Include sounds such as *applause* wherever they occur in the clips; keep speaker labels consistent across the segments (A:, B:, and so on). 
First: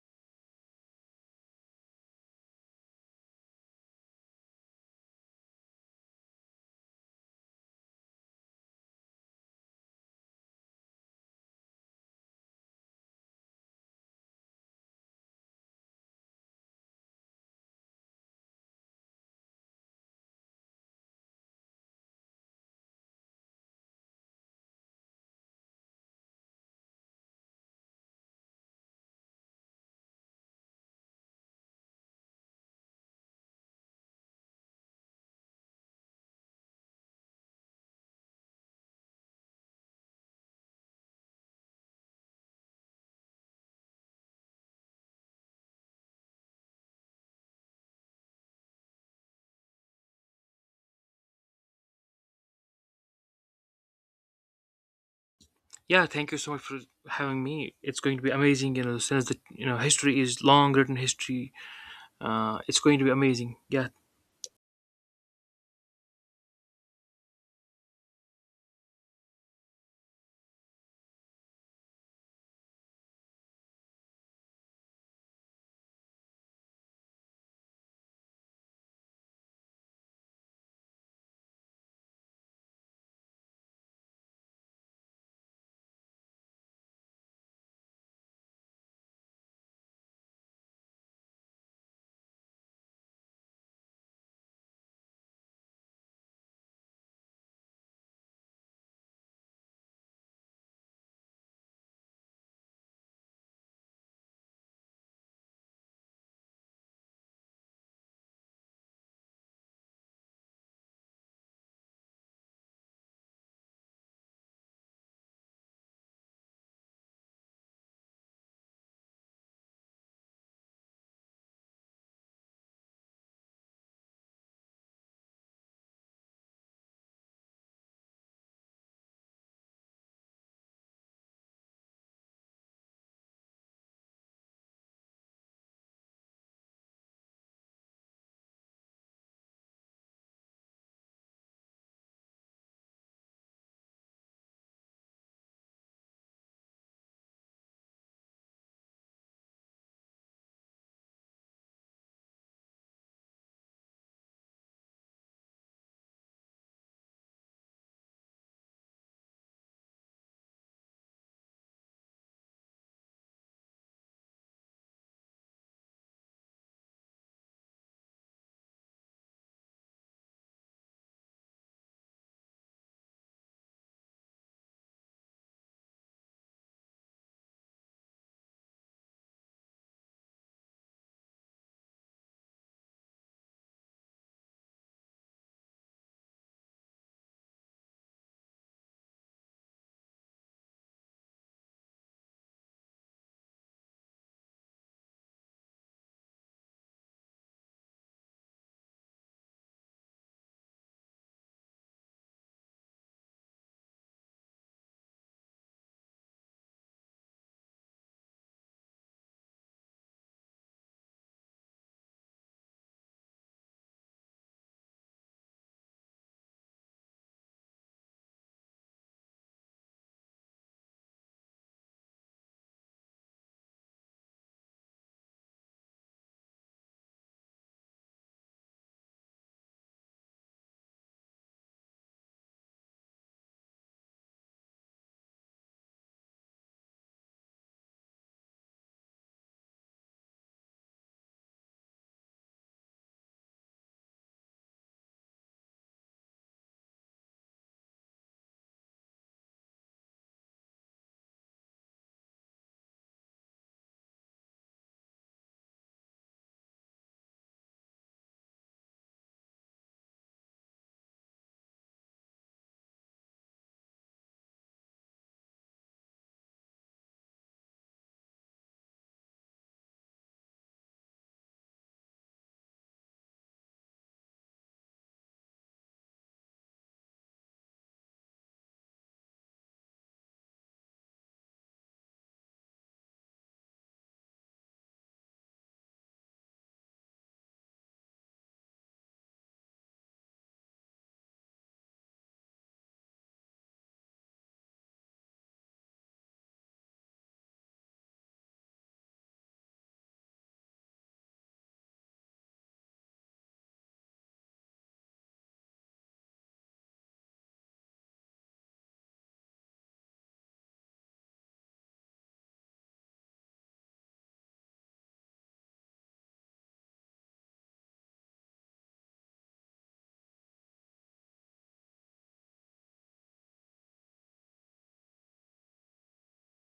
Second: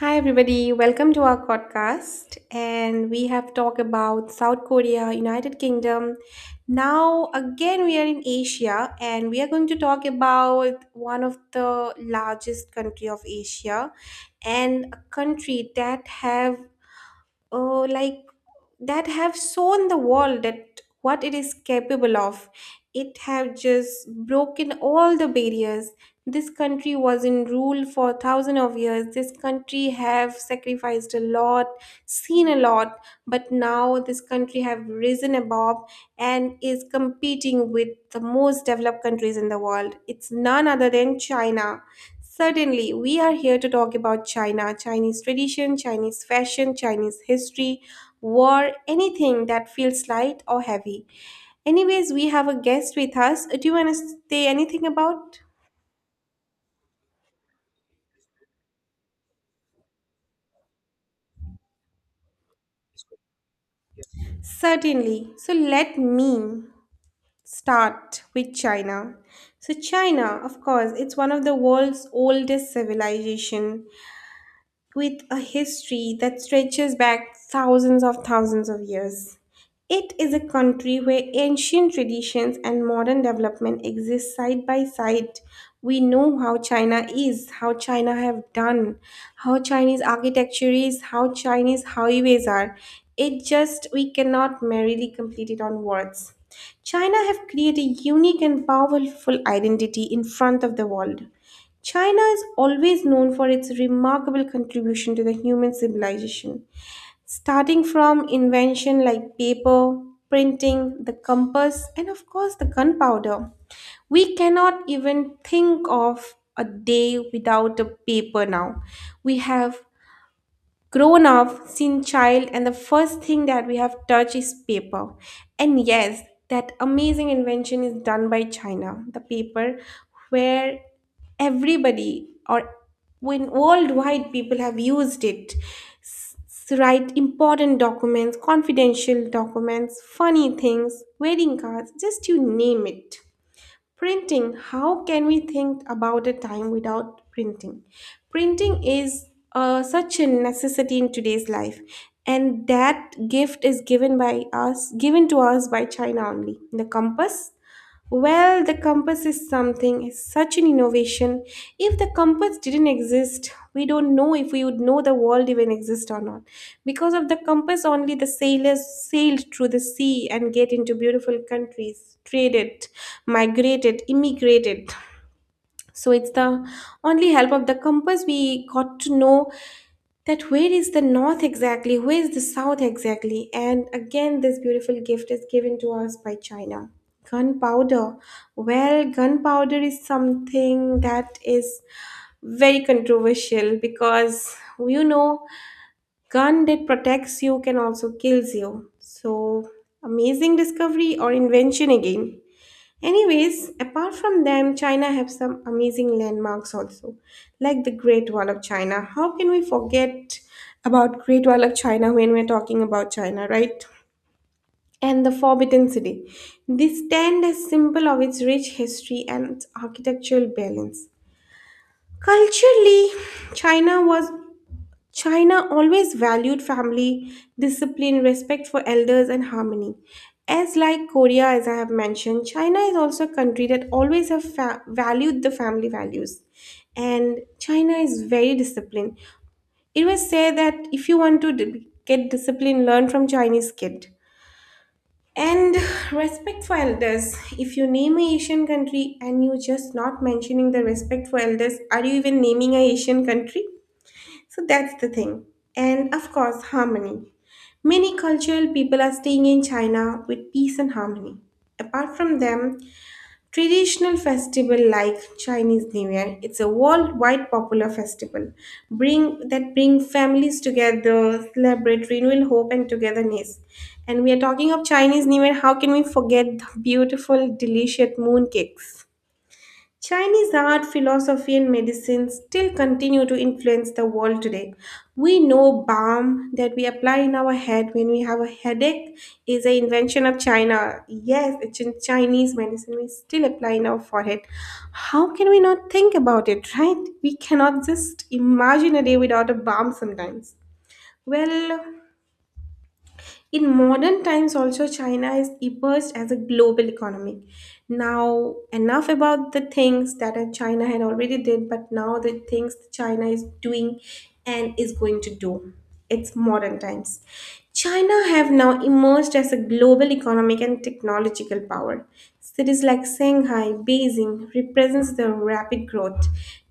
A: Hi, everybody. Welcome to our podcast. And we have talked about South Korea, United Kingdom. Now, again, we are in Asia and we are going to talk about one of the largest country of Asia and a country that have uh, like shown the world that what it is capable of. It have just broken all the barriers. This country was in rule for thousands of years. This country have sacrificed a lot, seen a lot, but now this country have risen above and is competing with the most developed countries in the world. It's none other than China. Certainly, we are here to talk about China, Chinese tradition, Chinese fashion, Chinese history, war, anything that feels light or heavy. Anyways, we have a guest with us. Do you want to say anything about?
B: Yeah, thank you so much for having me. It's going to be amazing, since the history is long written history. It's going to be amazing. Yeah,
A: Certainly. So let me start with China. So China, of course, it's one of the world's oldest civilization, with a history that stretches back thousands of years. It is a country where ancient traditions and modern development exist side by side. We know how China is, how China have done, how Chinese architecture is, how Chinese highways are. It just we cannot merely complete it on words. China have created a unique and powerful identity in front of the world. China is always known for its remarkable contribution to the human civilization, starting from invention like paper, printing, the compass, and of course the gunpowder. We cannot even think of a day without a paper now. We have grown up, seen child, and the first thing that we have touched is paper. And yes, that amazing invention is done by China, the paper where everybody or when worldwide people have used it to write important documents, confidential documents, funny things, wedding cards, just you name it. Printing, how can we think about a time without printing? Printing is such a necessity in today's life, and that gift is given to us by China only. The compass, well, the compass is something, is such an innovation. If the compass didn't exist, we don't know if we would know the world even exists or not. Because of the compass, only the sailors sailed through the sea and get into beautiful countries, traded, migrated, immigrated. So it's the only help of the compass we got to know that where is the north exactly, where is the south exactly, and again this beautiful gift is given to us by China. Gunpowder. Well, gunpowder is something that is very controversial because, you know gun that protects you can also kills you. So amazing discovery or invention again. Anyways, apart from them, China have some amazing landmarks also, like the Great Wall of China. How can we forget about Great Wall of China when we're talking about China, right? And the Forbidden City. They stand as symbol of its rich history and its architectural balance. Culturally, China was China always valued family, discipline, respect for elders, and harmony. As like Korea, as I have mentioned, China is also a country that always have valued the family values, and China is very disciplined. It was said that if you want to get discipline, learn from Chinese kid. And *sighs* respect for elders. If you name a Asian country and you just not mentioning the respect for elders, are you even naming a Asian country? So that's the thing. And of course, harmony. Many cultural people are staying in China with peace and harmony. Apart from them, traditional festival like Chinese New Year, it's a worldwide popular festival bring families together, celebrate renewal, hope and togetherness. And we are talking of Chinese New Year, how can we forget the beautiful, delicious mooncakes? Chinese art, philosophy, and medicine still continue to influence the world today. We know balm that we apply in our head when we have a headache is an invention of China. Yes, it's in Chinese medicine we still apply in our forehead. How can we not think about it, right? We cannot just imagine a day without a balm sometimes. Well, in modern times, also, China is emerged as a global economy. Now, enough about the things that China had already did, but now the things China is doing and is going to do. It's modern times. China have now emerged as a global economic and technological power. Cities like Shanghai, Beijing represents the rapid growth.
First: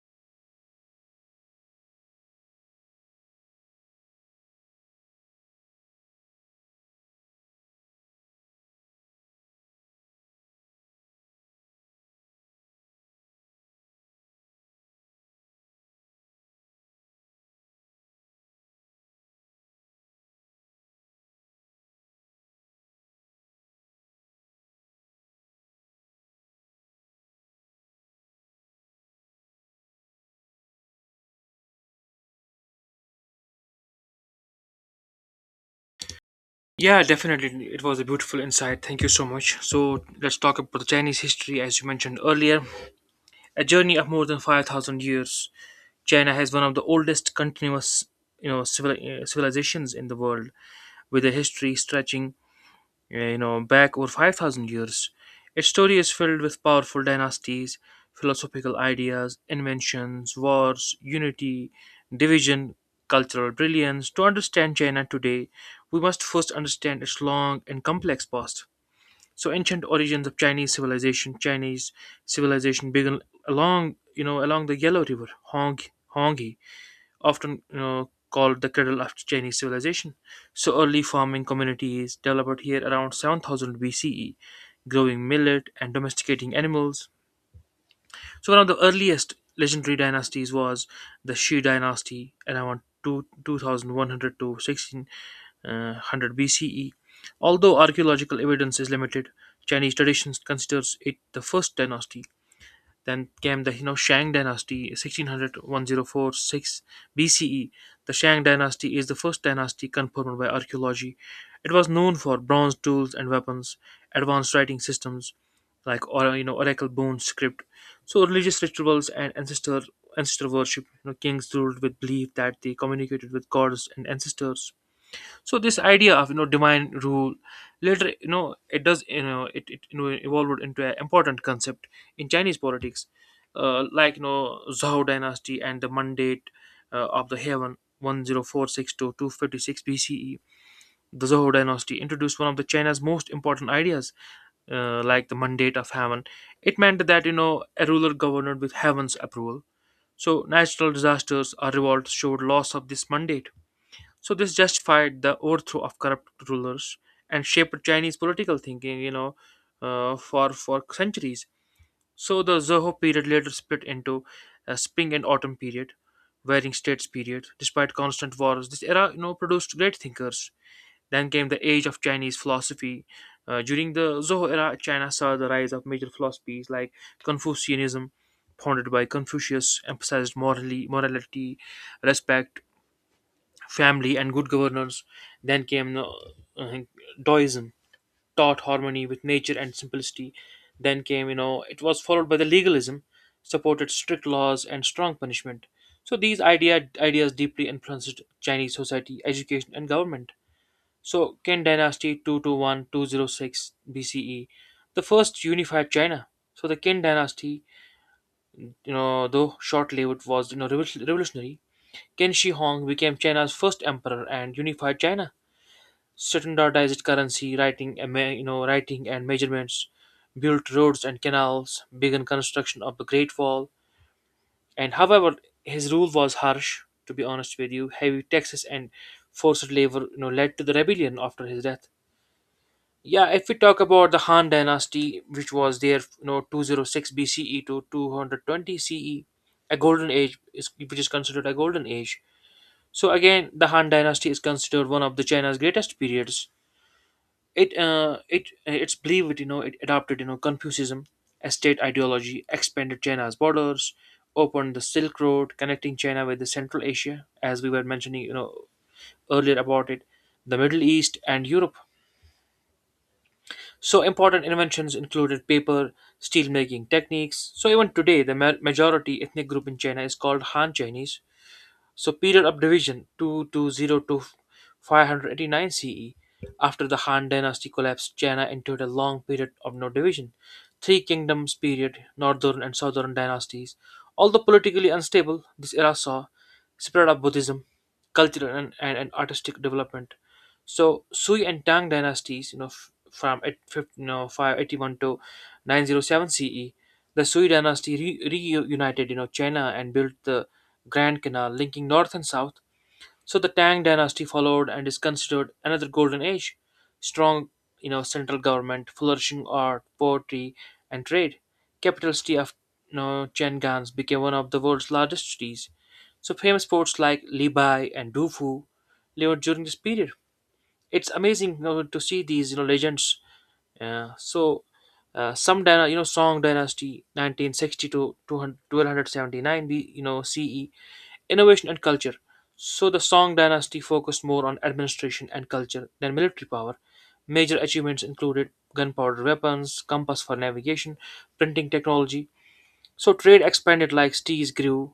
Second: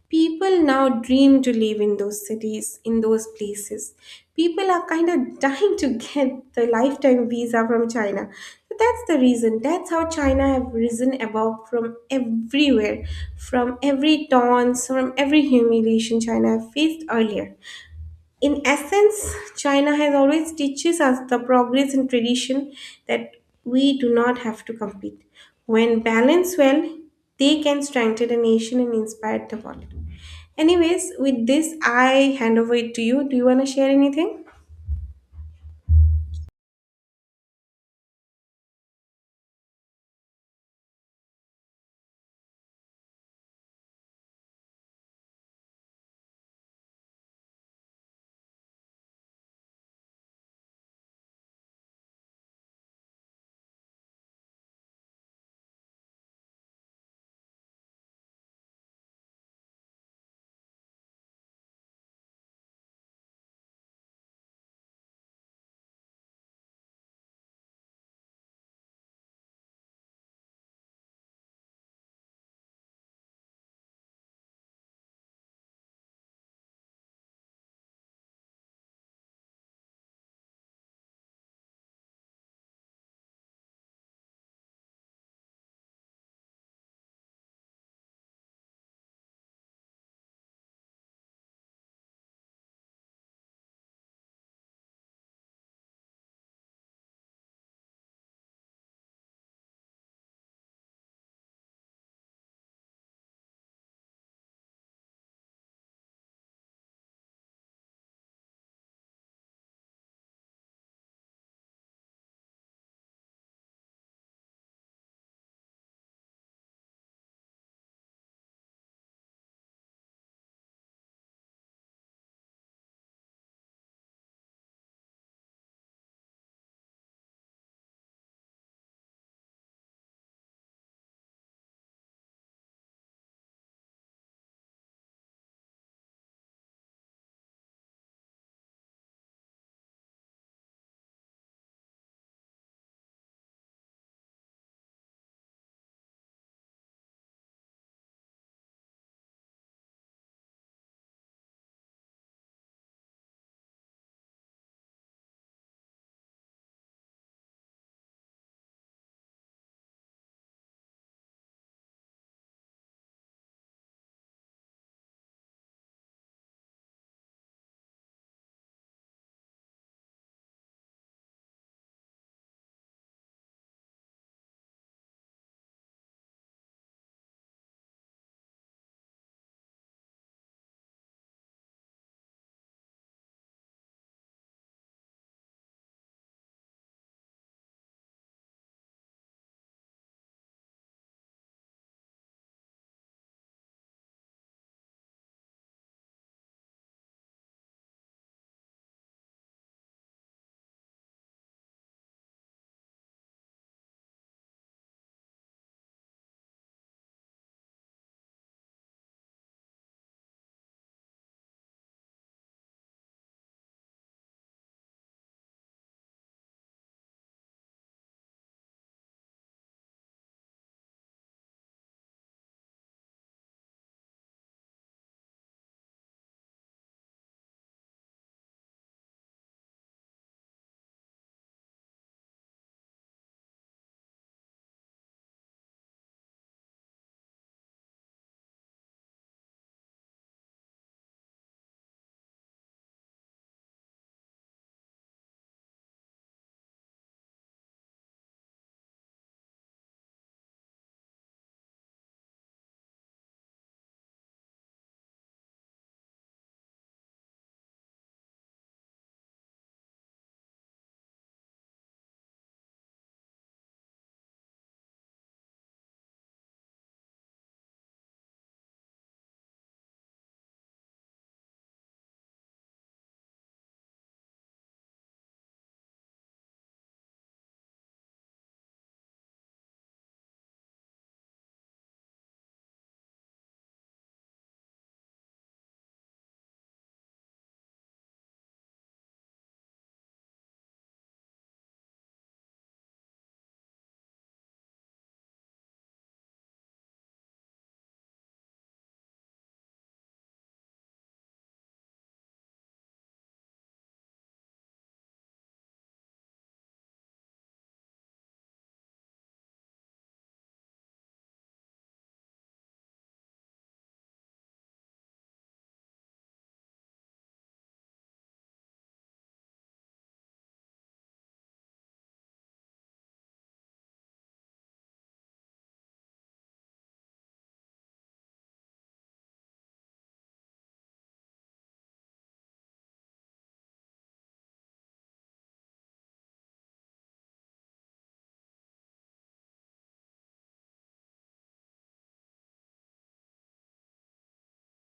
A: People now dream to live in those cities, in those places. People are kind of dying to get the lifetime visa from China. So that's the reason. That's how China have risen above from everywhere, from every taunts, from every humiliation China have faced earlier. In essence, China has always teaches us the progress and tradition that we do not have to compete. When balanced well, they can strengthen a nation and inspire the world. Anyways, with this, I hand over it to you. Do you want to share anything?
B: yeah, definitely. It was a beautiful insight. Thank you so much. So let's talk about the Chinese history, as you mentioned earlier. A journey of more than 5,000 years. China has one of the oldest continuous, civilizations in the world, with a history stretching back over 5,000 years. Its story is filled with powerful dynasties, philosophical ideas, inventions, wars, unity, division, cultural brilliance. To understand China today, we must first understand its long and complex past. So, ancient origins of Chinese civilization. Chinese civilization began along the Yellow River, Honghe, often called the cradle of Chinese civilization. So early farming communities developed here around 7,000 BCE, growing millet and domesticating animals. So one of the earliest legendary dynasties was the Shi dynasty around 2100 to 1600 BCE. Although archaeological evidence is limited, Chinese traditions considers it the first dynasty. Then came the Shang dynasty 1600-1046 BCE. The Shang dynasty is the first dynasty confirmed by archaeology. It was known for bronze tools and weapons, advanced writing systems like or you know oracle bone script. So religious rituals and ancestor worship. Kings ruled with belief that they communicated with gods and ancestors, so this idea of divine rule later it does it evolved into an important concept in Chinese politics, like Zhao dynasty and the mandate of the heaven, 1046 to 256 BCE. The Zhou dynasty introduced one of the China's most important ideas, like the mandate of heaven. It meant that a ruler governed with heaven's approval, so natural disasters or revolts showed loss of this mandate, so this justified the overthrow of corrupt rulers and shaped Chinese political thinking, for centuries. So the Zhou period later split into a spring and autumn period, varying states period. Despite constant wars, this era, produced great thinkers. Then came the age of Chinese philosophy. During the Zhou era, China saw the rise of major philosophies like Confucianism, founded by Confucius, emphasized morally morality, respect, family, and good governance. Then came uh, Taoism, taught harmony with nature and simplicity. Then came, you know, it was followed by the legalism, supported strict laws and strong punishment. So these ideas deeply influenced Chinese society, education, and government. So Qin Dynasty 221-206 BCE, the first unified China. So the Qin Dynasty, though short-lived, was revolutionary. Qin Shi Huang became China's first emperor and unified China, standardized currency, writing, and writing and measurements, built roads and canals, began construction of the Great Wall. And however, his rule was harsh, to be honest with you. Heavy taxes and forced labor led to the rebellion after his death. Yeah, if we talk about the Han dynasty, which was there, 206 BCE to 220 CE, a golden age is which is considered a golden age. So again, the Han dynasty is considered one of the China's greatest periods. It's believed it adopted Confucianism as state ideology, expanded China's borders, opened the Silk Road connecting China with the Central Asia, as we were mentioning, earlier about it, the Middle East, and Europe. So important inventions included paper, steel making techniques. So even today the majority ethnic group in China is called Han Chinese. So period of division, 2202 to 589 CE. After the Han dynasty collapsed, China entered a long period of no division. Three kingdoms period, northern and southern dynasties. Although politically unstable, this era saw spread of Buddhism, cultural and artistic development. So Sui and Tang dynasties, from 581 to 907 CE. The Sui dynasty reunited, China and built the Grand Canal linking north and south. So the Tang dynasty followed and is considered another golden age. Strong, central government, flourishing art, poetry, and trade. Capital city of, Chang'an became one of the world's largest cities. So famous ports like Libai and Dufu lived during this period. It's amazing, to see these, legends. uh, so some dyna- you know Song dynasty 1960 to two hundred twelve hundred seventy nine B, you know CE. Innovation and culture. So the Song dynasty focused more on administration and culture than military power. Major achievements included gunpowder weapons, compass for navigation, printing technology. So trade expanded, like seas grew,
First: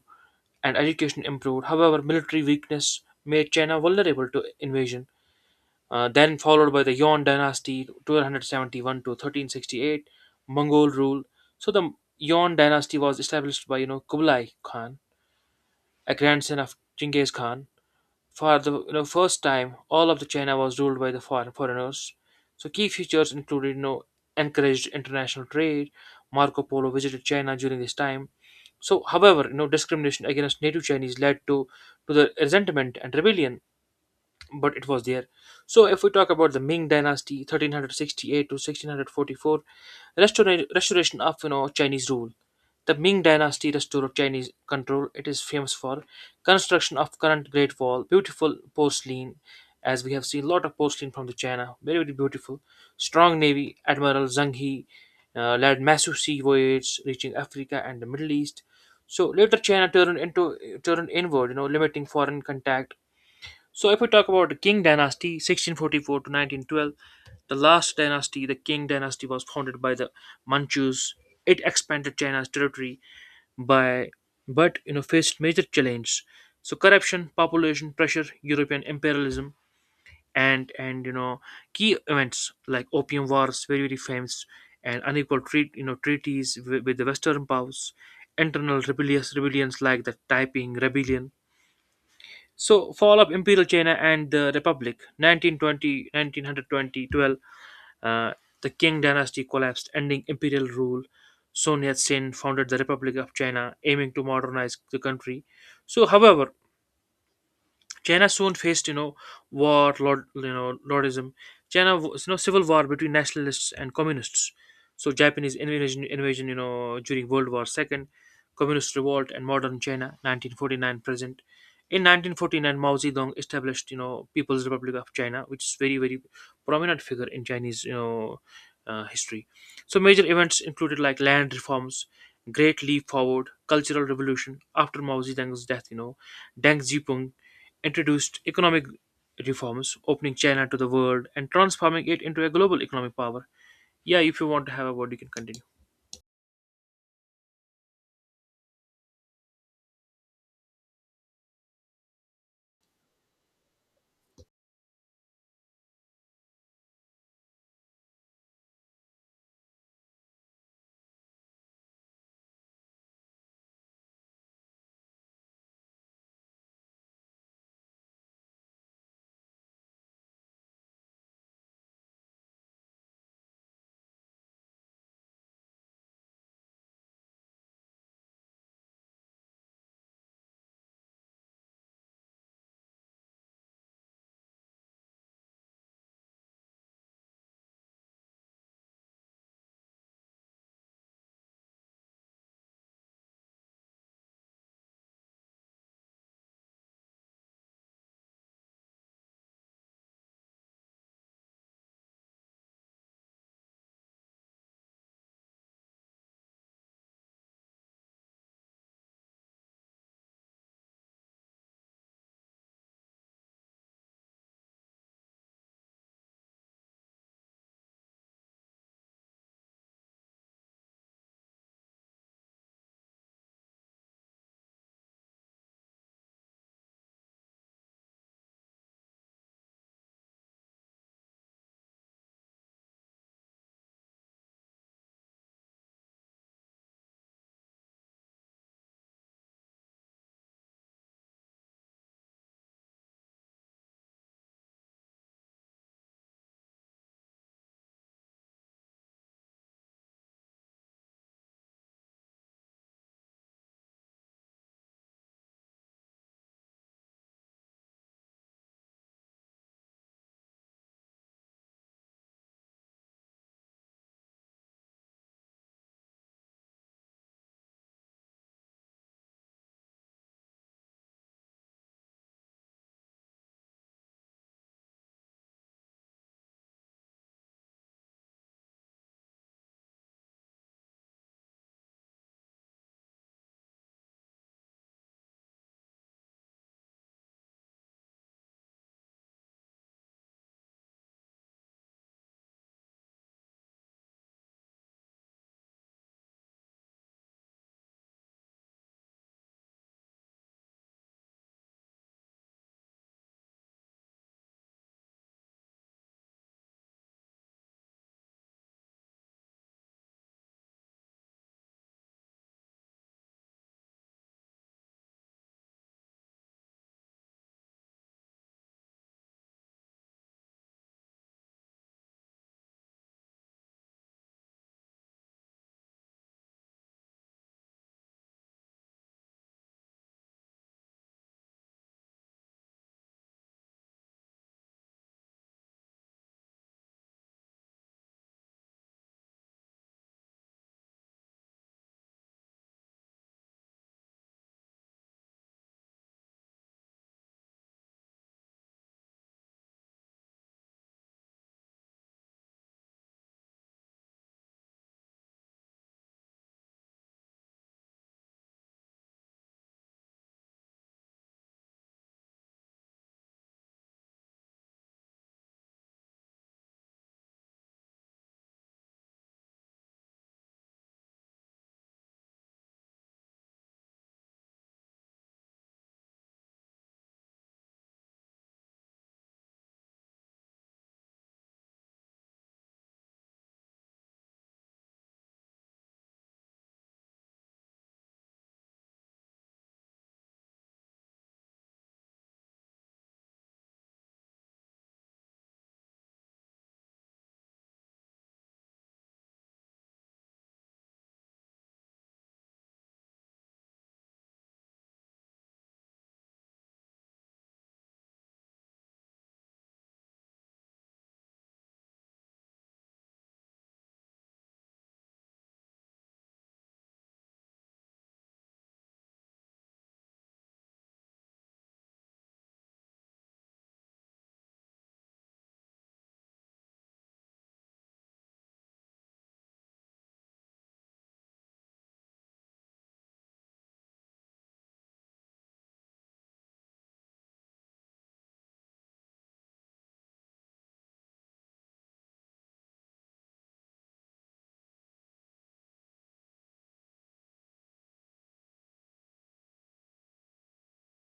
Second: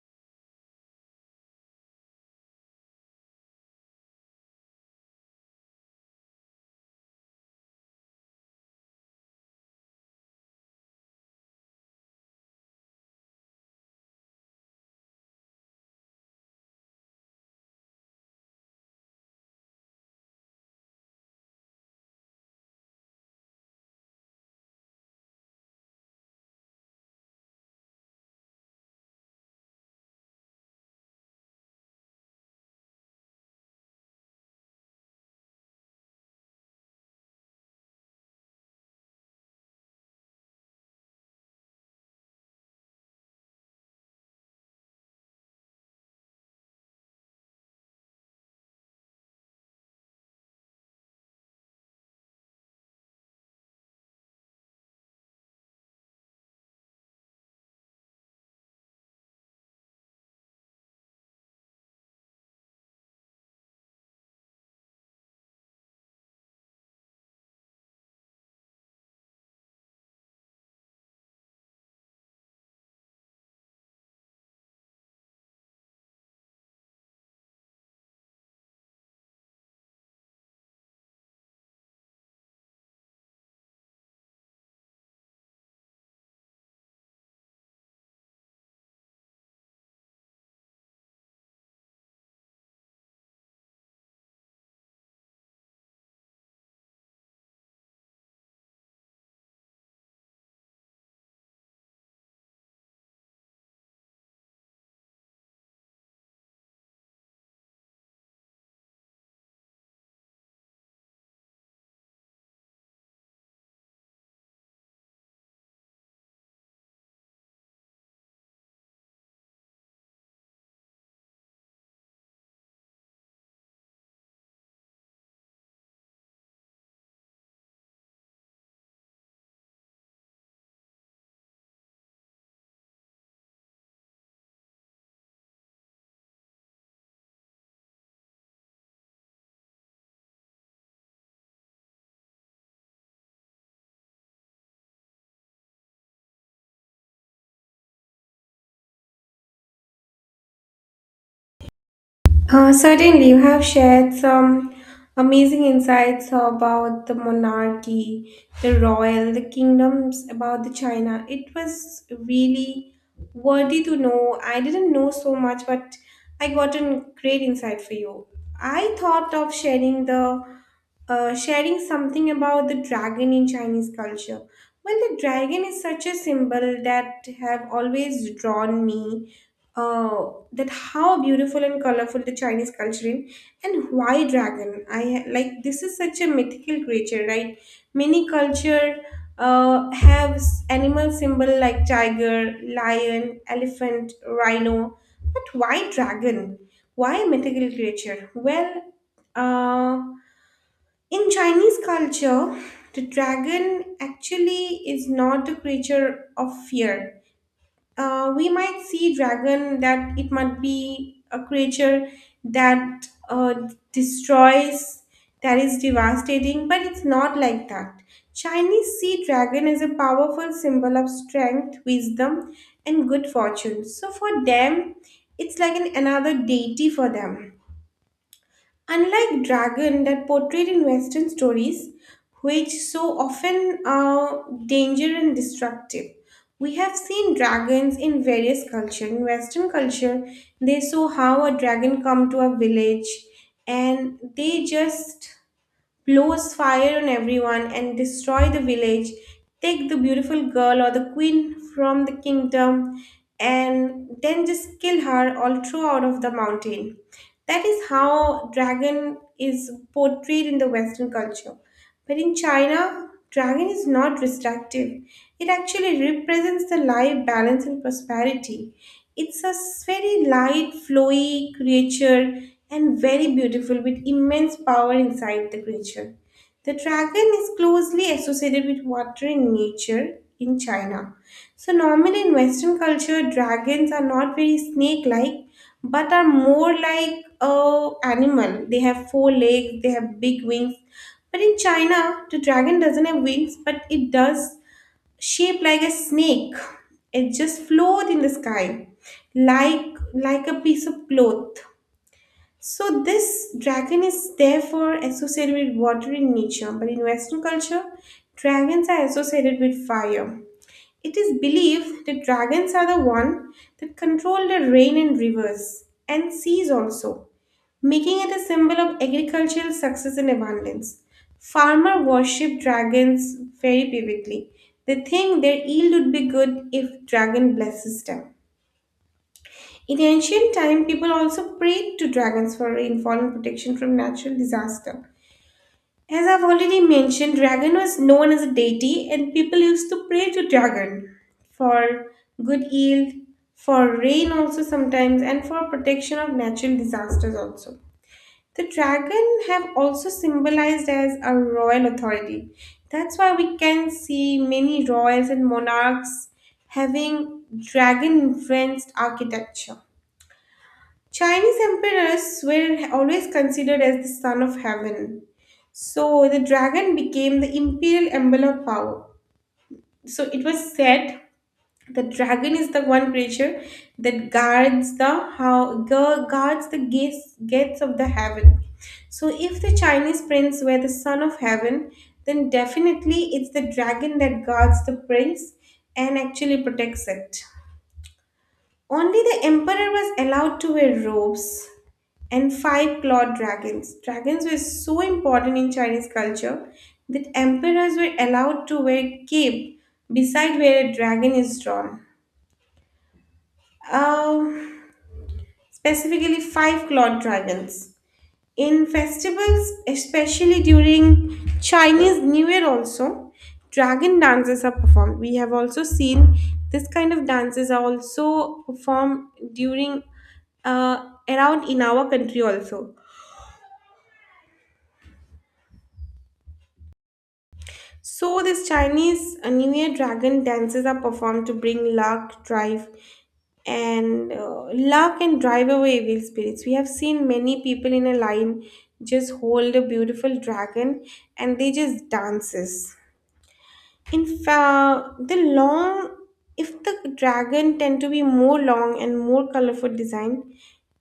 B: and education improved. However, military weakness made China vulnerable to invasion. Then followed by the Yuan dynasty 1271 to 1368, Mongol rule. So the Yuan dynasty was established by, Kublai Khan, a grandson of Genghis Khan. For the, first time, all of the China was ruled by the foreigners. So key features included, encouraged international trade. Marco Polo visited China during this time. So, however, discrimination against native Chinese led to the resentment and rebellion, but it was there. So if we talk about the Ming Dynasty, 1368 to 1644, restoration of, Chinese rule. The Ming Dynasty restored Chinese control. It is famous for construction of current Great Wall, beautiful porcelain, as we have seen a lot of porcelain from the China, very very beautiful. Strong navy. Admiral Zhang He, led massive sea voyages reaching Africa and the Middle East. So later China turned inward, limiting foreign contact. So if we talk about the Qing dynasty, 1644 to 1912, the last dynasty, the Qing dynasty, was founded by the Manchus. It expanded China's territory by, but faced major challenges. So corruption, population pressure, European imperialism, and key events like Opium Wars, very very famous, and unequal treaties with the Western powers, internal rebellious rebellions like the Taiping Rebellion. So, fall of Imperial China and the Republic, 1900 2012. 1920, the Qing dynasty collapsed, ending imperial rule. Sun Yat-sen founded the Republic of China, aiming to modernize the country. So, however, China soon faced, war, lord, lordism. China was, civil war between nationalists and communists. So Japanese invasion, during World War II, communist revolt, and modern China, 1949 present. In 1949, Mao Zedong established, People's Republic of China, which is very, very prominent figure in Chinese, history. So major events included like land reforms, Great Leap Forward, Cultural Revolution. After Mao Zedong's death, Deng Xiaoping introduced economic reforms, opening China to the world and transforming it into a global economic power. Yeah, if you want to have a word, you can continue.
A: Certainly, you have shared some amazing insights about the monarchy, the royal, the kingdoms, about the China. It was really worthy to know. I didn't know so much, but I got a great insight for you. I thought of sharing something about the dragon in Chinese culture. Well, the dragon is such a symbol that have always drawn me, uh, that how beautiful and colorful the Chinese culture is, and why dragon? Like, this is such a mythical creature, right? Many culture have animal symbol like tiger, lion, elephant, rhino, but why dragon? Why mythical creature? Well, uh, in Chinese culture, the dragon actually is not a creature of fear. We might see dragon that it might be a creature that destroys, that is devastating, but it's not like that. Chinese sea dragon is a powerful symbol of strength, wisdom, and good fortune. So for them, it's like another deity for them. Unlike dragon that portrayed in Western stories, which so often are dangerous and destructive, we have seen dragons in various culture. In Western culture, they saw how a dragon come to a village, and they just blows fire on everyone and destroy the village, take the beautiful girl or the queen from the kingdom, and then just kill her all throughout of the mountain. That is how dragon is portrayed in the Western culture. But in China, dragon is not restrictive. It actually represents the life, balance, and prosperity. It's a very light, flowy creature and very beautiful with immense power inside the creature. The dragon is closely associated with water and nature in China. So, normally in Western culture, dragons are not very snake like but are more like a animal. They have four legs, they have big wings, but in China, the dragon doesn't have wings, but it does shape like a snake. It just float in the sky, like a piece of cloth. So this dragon is therefore associated with water in nature, but in Western culture, dragons are associated with fire. It is believed that dragons are the one that control the rain and rivers and seas also, making it a symbol of agricultural success and abundance. Farmers worship dragons very vividly. They think their yield would be good if dragon blesses them. In ancient time, people also prayed to dragons for rainfall and protection from natural disaster. As I've already mentioned, dragon was known as a deity, and people used to pray to dragon for good yield, for rain also sometimes, and for protection of natural disasters also. The dragon have also symbolized as a royal authority. That's why we can see many royals and monarchs having dragon influenced architecture. Chinese emperors were always considered as the son of heaven. So the dragon became the imperial emblem of power. So it was said the dragon is the one creature that guards the gates of the heaven. So if the Chinese prince were the son of heaven, then definitely it's the dragon that guards the prince and actually protects it. Only the emperor was allowed to wear robes and five clawed dragons. Dragons were so important in Chinese culture that emperors were allowed to wear cape beside where a dragon is drawn. Um, Specifically five clawed dragons. In festivals, especially during Chinese New Year, also dragon dances are performed. We have also seen this kind of dances are also performed during uh, around in our country also. So, this Chinese New Year dragon dances are performed to bring luck and drive away evil spirits. We have seen many people in a line just hold a beautiful dragon and they just dances. In fact, if the dragon tend to be more long and more colorful design,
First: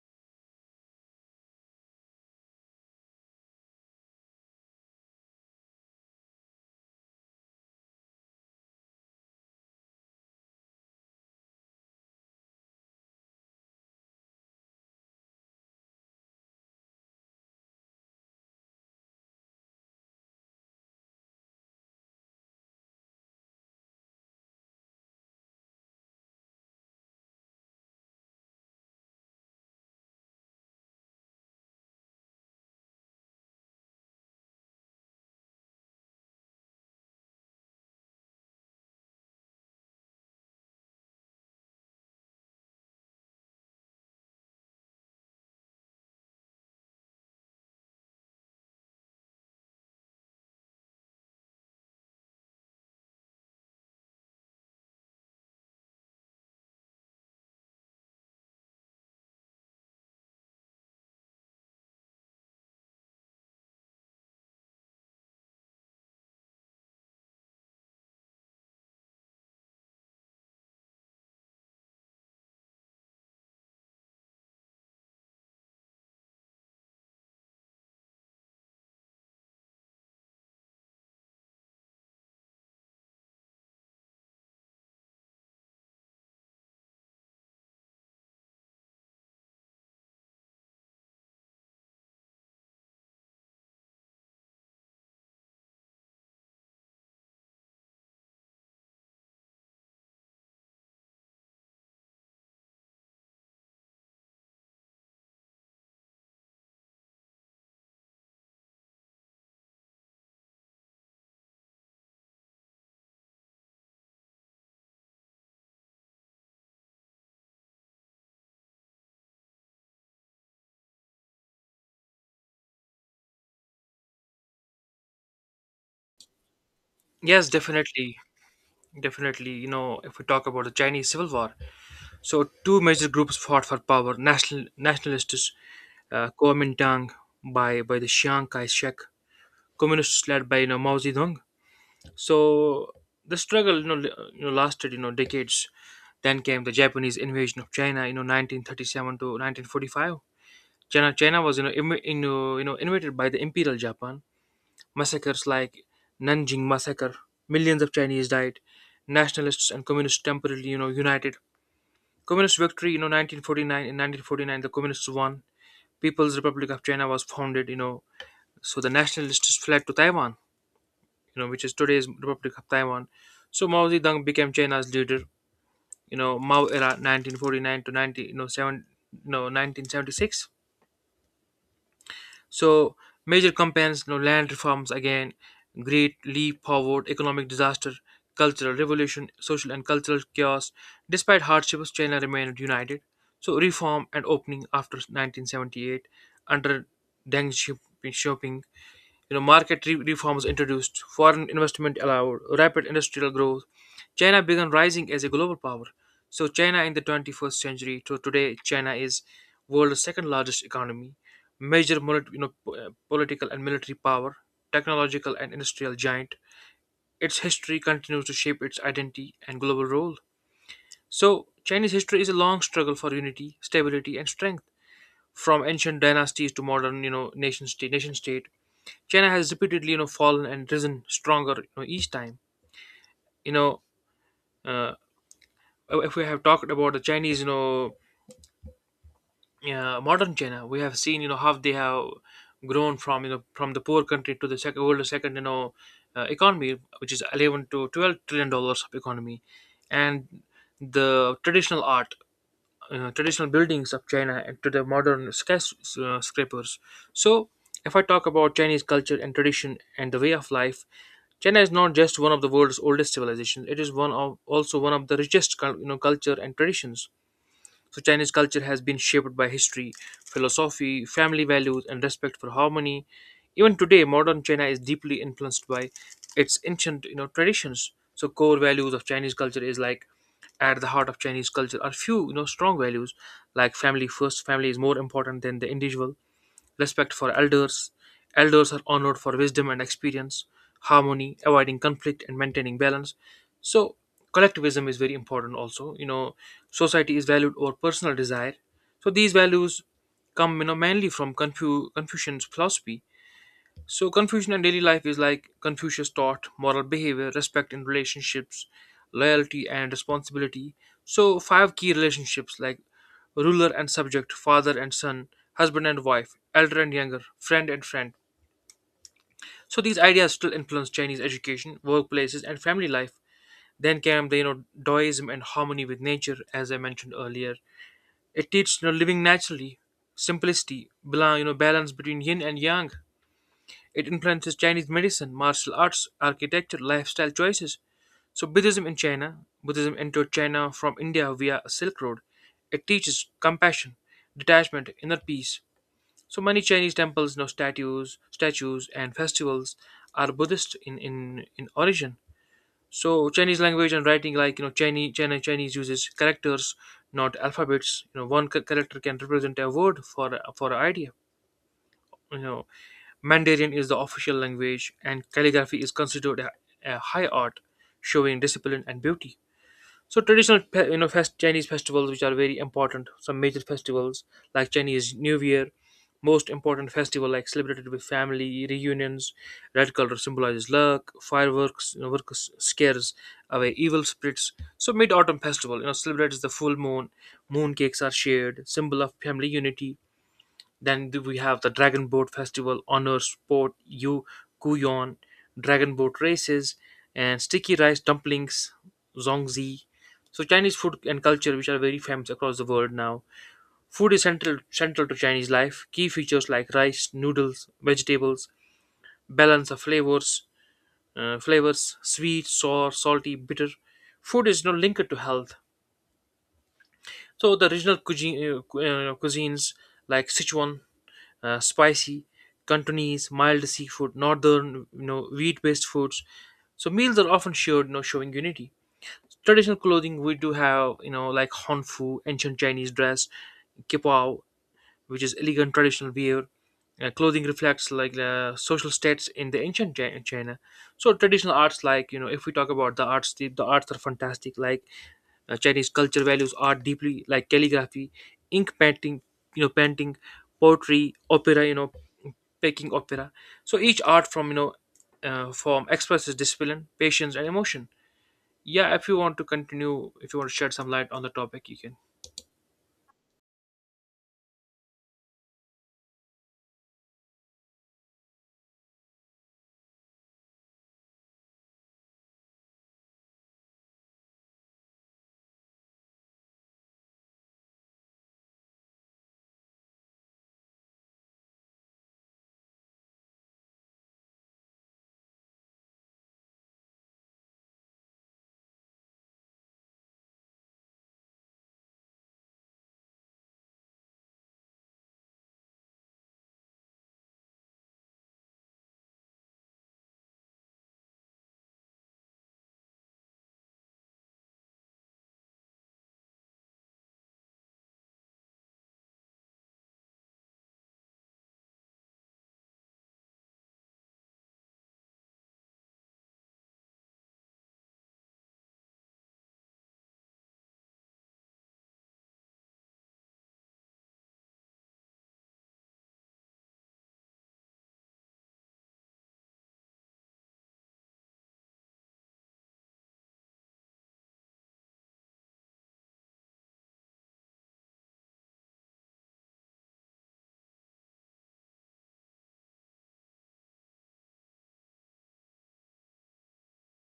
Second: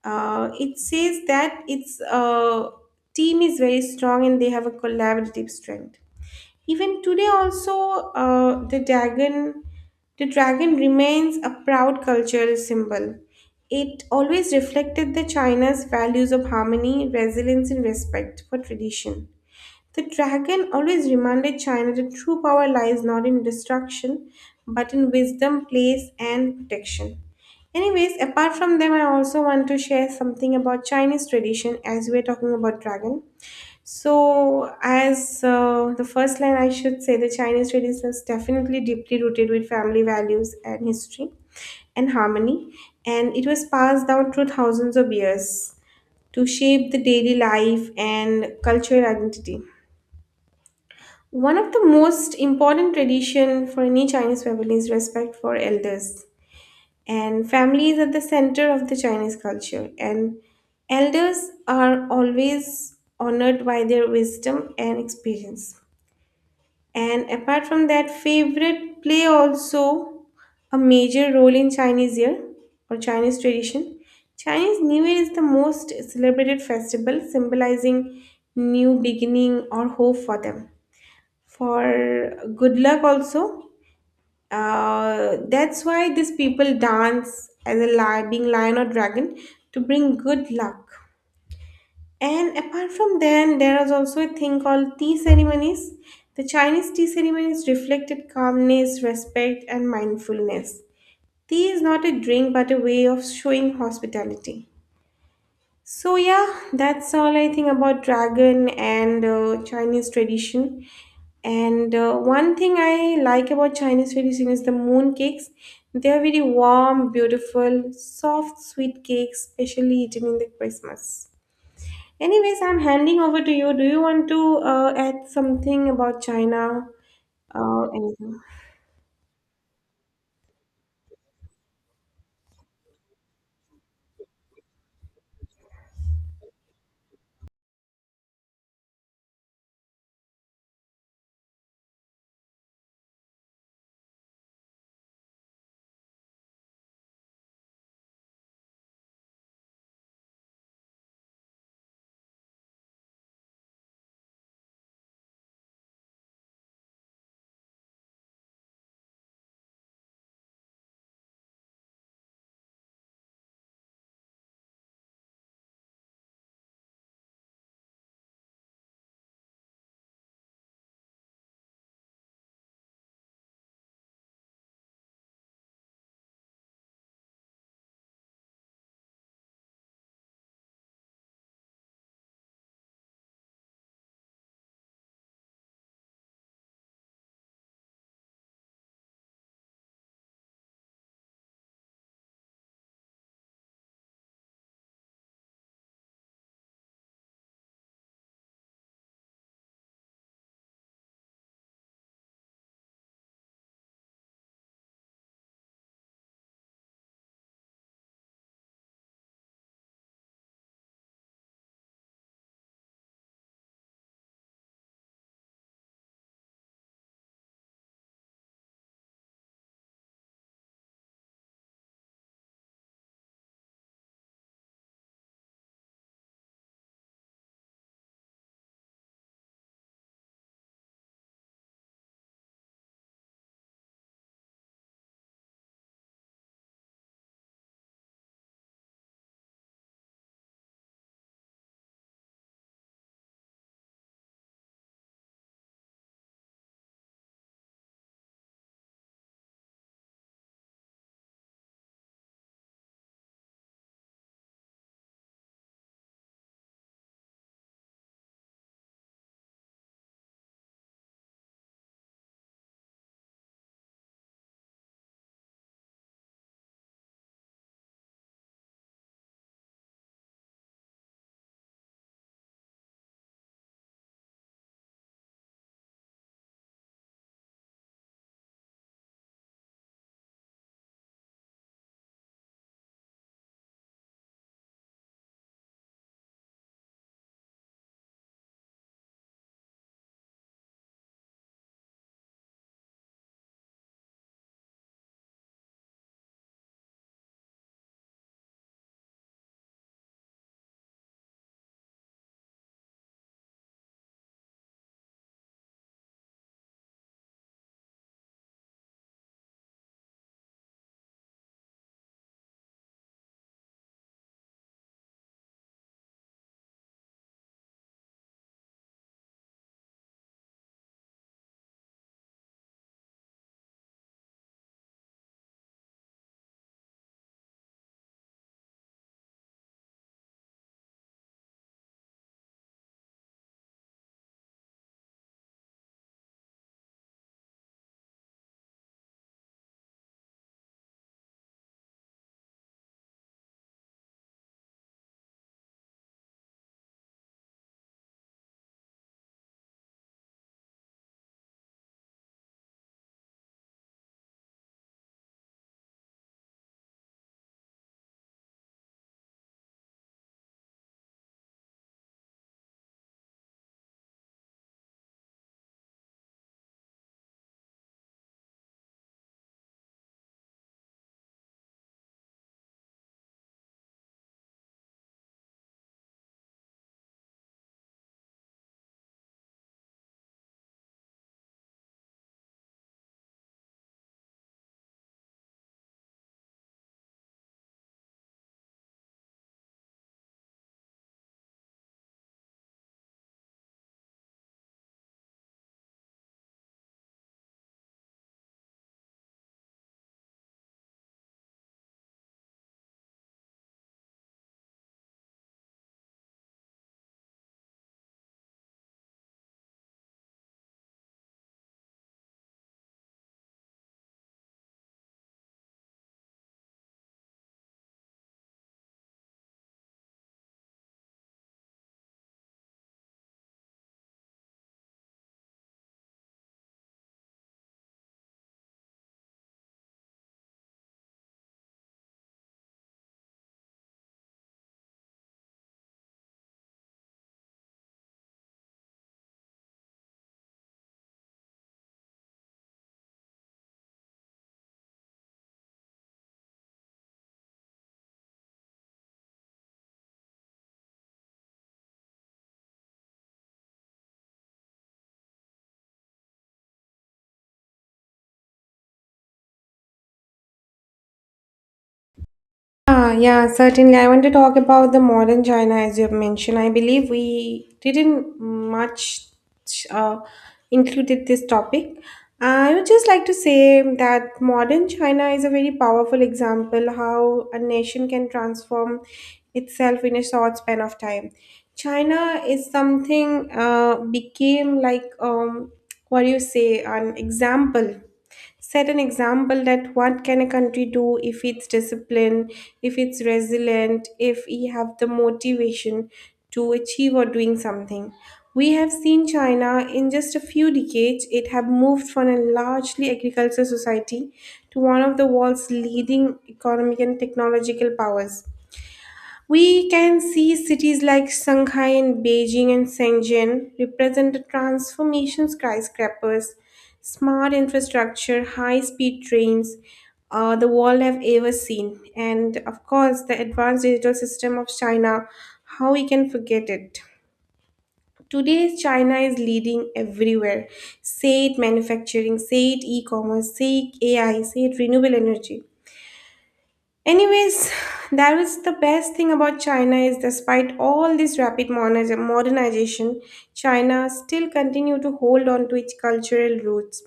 A: it says that its team is very strong and they have a collaborative strength. Even today also, the dragon remains a proud cultural symbol. It always reflected the China's values of harmony, resilience and respect for tradition. The dragon always reminded China that true power lies not in destruction but in wisdom, place and protection. Anyways, apart from them, I also want to share something about Chinese tradition as we're talking about dragon. So, as the first line, I should say the Chinese tradition is definitely deeply rooted with family values and history and harmony, and it was passed down through thousands of years to shape the daily life and cultural identity. One of the most important tradition for any Chinese family is respect for elders, and family is at the center of the Chinese culture, and elders are always honored by their wisdom and experience. And apart from that, favorite play also a major role in Chinese year or Chinese tradition. Chinese New Year is the most celebrated festival symbolizing new beginning or hope for them. For good luck also, that's why these people dance as a lion, being lion or dragon to bring good luck. And apart from then, there is also a thing called tea ceremonies. The Chinese tea ceremonies reflected calmness, respect, and mindfulness. Tea is not a drink but a way of showing hospitality. So, yeah, that's all I think about dragon and Chinese tradition. And one thing I like about Chinese tradition is the moon cakes. They are very warm, beautiful, soft, sweet cakes, especially eaten in the Christmas. Anyways, I'm handing over to you. Do you want to add something about China?
B: Yes, definitely.
A: Anything?
B: Definitely, if we talk about the Chinese Civil War, so two major groups fought for power: nationalists, Kuomintang by the Chiang Kai-shek, communists led by, Mao Zedong. So the struggle, lasted, decades. Then came the Japanese invasion of China, 1937 to 1945. China was you know, Im- in, you know invaded by the Imperial Japan. Massacres like Nanjing massacre, millions of Chinese died. Nationalists and communists temporarily, united. Communist victory, 1949. In 1949, the communists won. People's Republic of China was founded. So the nationalists fled to Taiwan, which is today's Republic of Taiwan. So Mao Zedong became China's leader. Mao era 1949 to 19, you know, seven, no, 1976. So major campaigns, land reforms again, great leap forward, economic disaster, cultural revolution, social and cultural chaos. Despite hardships, China remained united. So reform and opening after 1978 under Deng Xiaoping, market reforms introduced, foreign investment allowed, rapid industrial growth. China began rising as a global power. So China in the 21st century to today, China is world's second largest economy, major political and military power, technological and industrial giant. Its history continues to shape its identity and global role. So Chinese history is a long struggle for unity, stability, and strength, from ancient dynasties to modern, nation state, China has repeatedly, fallen and risen stronger, each time. You know, uh, if we have talked about the modern China, we have seen, how they have grown from the poor country to the second economy, which is $11 to $12 trillion of economy, and the traditional buildings of China, and to the modern scrapers. So, if I talk about Chinese culture and tradition and the way of life, China is not just one of the world's oldest civilizations; it is one of the richest, culture and traditions. So Chinese culture has been shaped by history, philosophy, family values, and respect for harmony. Even today, modern China is deeply influenced by its ancient, traditions. So core values of Chinese culture is like at the heart of Chinese culture are few, strong values, like family first. Family is more important than the individual. Respect for elders. Elders are honored for wisdom and experience, harmony, avoiding conflict, and maintaining balance. So, collectivism is very important also. Society is valued over personal desire. So, these values come, mainly from Confucian's philosophy. So, Confucian in daily life is like Confucius taught moral behavior, respect in relationships, loyalty, and responsibility. So, five key relationships like ruler and subject, father and son, husband and wife, elder and younger, friend and friend. So, these ideas still influence Chinese education, workplaces, and family life. Then came the Taoism and harmony with nature, as I mentioned earlier. It teaches living naturally, simplicity, balance between yin and yang. It influences Chinese medicine, martial arts, architecture, lifestyle choices. So, Buddhism in China, Buddhism entered China from India via a Silk Road. It teaches compassion, detachment, inner peace. So, many Chinese temples, now statues, and festivals are Buddhist in origin. So, Chinese language and writing, like Chinese uses characters, not alphabets. One character can represent a word for an idea. You know, Mandarin is the official language, and calligraphy is considered a high art, showing discipline and beauty. So traditional, Chinese festivals which are very important. Some major festivals like Chinese New Year, most important festival like celebrated with family reunions. Red color symbolizes luck. Fireworks, you know, works scares away evil spirits. So mid autumn festival, celebrates the full moon. Moon cakes are shared, symbol of family unity. Then we have the Dragon Boat Festival, Honor Sport, Yu Kuyon, Dragon Boat Races, and Sticky Rice Dumplings, Zongzi. So Chinese food and culture, which are very famous across the world now. Food is central to Chinese life. Key features like rice, noodles, vegetables, balance of flavors, sweet, sour, salty, bitter. Food is you linked to health. So the regional cuisines like Sichuan spicy, Cantonese, mild seafood, northern, wheat-based foods. So meals are often shared, showing unity. Traditional clothing we do have, like honfu, ancient Chinese dress, kipao, which is elegant traditional wear. Clothing reflects like the social status in the ancient China. So traditional arts, like if we talk about the arts, the arts are fantastic. Like Chinese culture values art deeply, like calligraphy, ink painting, painting, poetry, opera, Peking opera. So each art form expresses discipline, patience, and emotion. Yeah, if you want to continue, if you want to shed some light on the topic, you can.
A: Ah, yeah, certainly. I want to talk about the modern China, as you have mentioned. I believe we didn't much uh, included this topic. I would just like to say that modern China is a very powerful example how a nation can transform itself in a short span of time. China is something became like what do you say, an example, set an example that what can a country do if it's disciplined, if it's resilient, if we have the motivation to achieve or doing something. We have seen china in just a few decades. It have moved from a largely agricultural society to one of the world's leading economic and technological powers. We can see cities like Shanghai and Beijing and Shenzhen represent the transformation: skyscrapers, smart infrastructure, high speed trains the world have ever seen. And of course, the advanced digital system of China, how we can forget it. Today, China is leading everywhere. Say it manufacturing, say it e commerce, say it AI, say it renewable energy. Anyways, that was the best thing about China is despite all this rapid modernization, China still continue to hold on to its cultural roots,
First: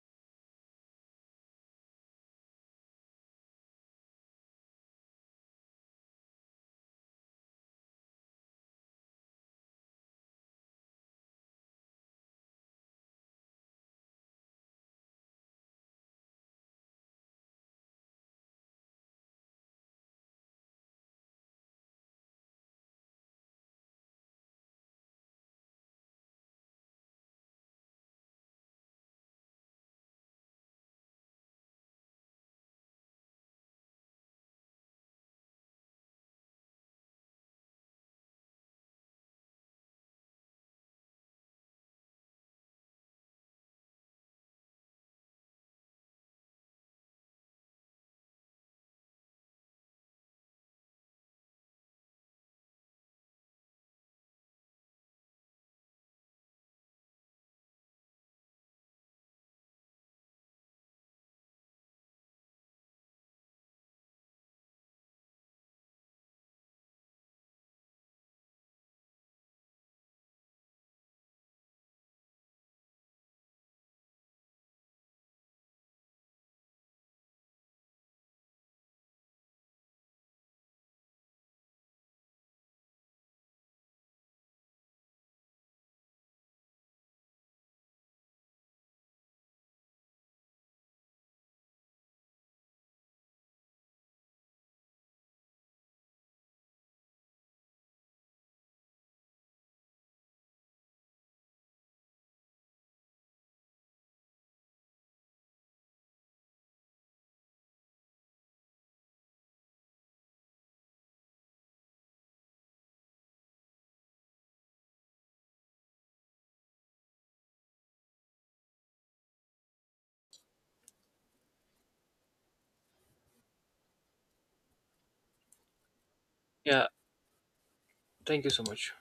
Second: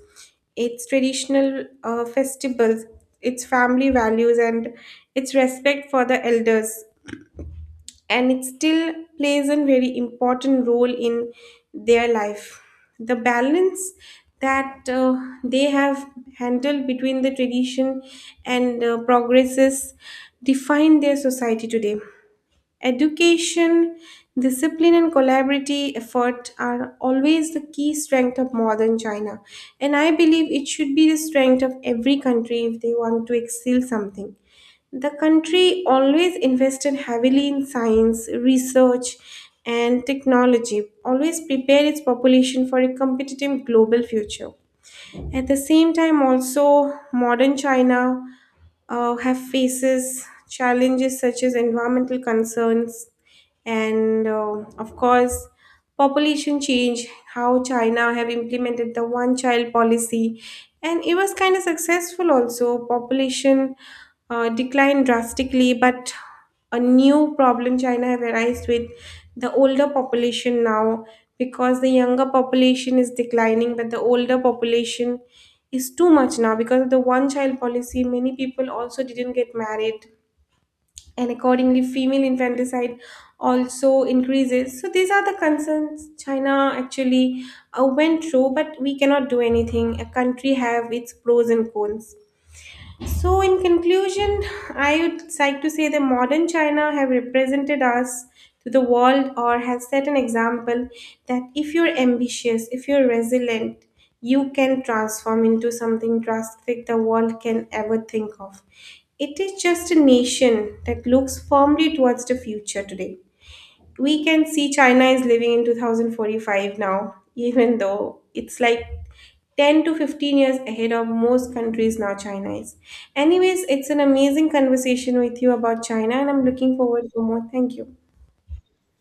A: its traditional festivals, its family values, and its respect for the elders, and it still plays a very important role in their life. The balance that they have handled between the tradition and progresses define their society today. Education, discipline, and collaborative effort are always the key strength of modern China. And I believe it should be the strength of every country if they want to excel something. The country always invested heavily in science, research, and technology, always prepare its population for a competitive global future. At the same time, also, modern China have faces challenges such as environmental concerns and of course population change, how China have implemented the one child policy, and it was kind of successful also. Population declined drastically, but a new problem China have arise with the older population now because the younger population is declining, but the older population is too much now because of the one child policy. Many people also didn't get married and accordingly female infanticide also increases. So these are the concerns china actually went through, but we cannot do anything. A country have its pros and cons. So, in conclusion, I would like to say that modern China have represented us to the world, or has set an example that if you're ambitious, if you're resilient, you can transform into something drastic the world can ever think of. It is just a nation that looks firmly towards the future today. We can see China is living in 2045 now, even though it's like 10 to 15 years ahead of most countries now China is. Anyways, it's an amazing conversation with you about China and I'm looking
B: Yeah,
A: forward to more. Thank you.
B: thank you so much.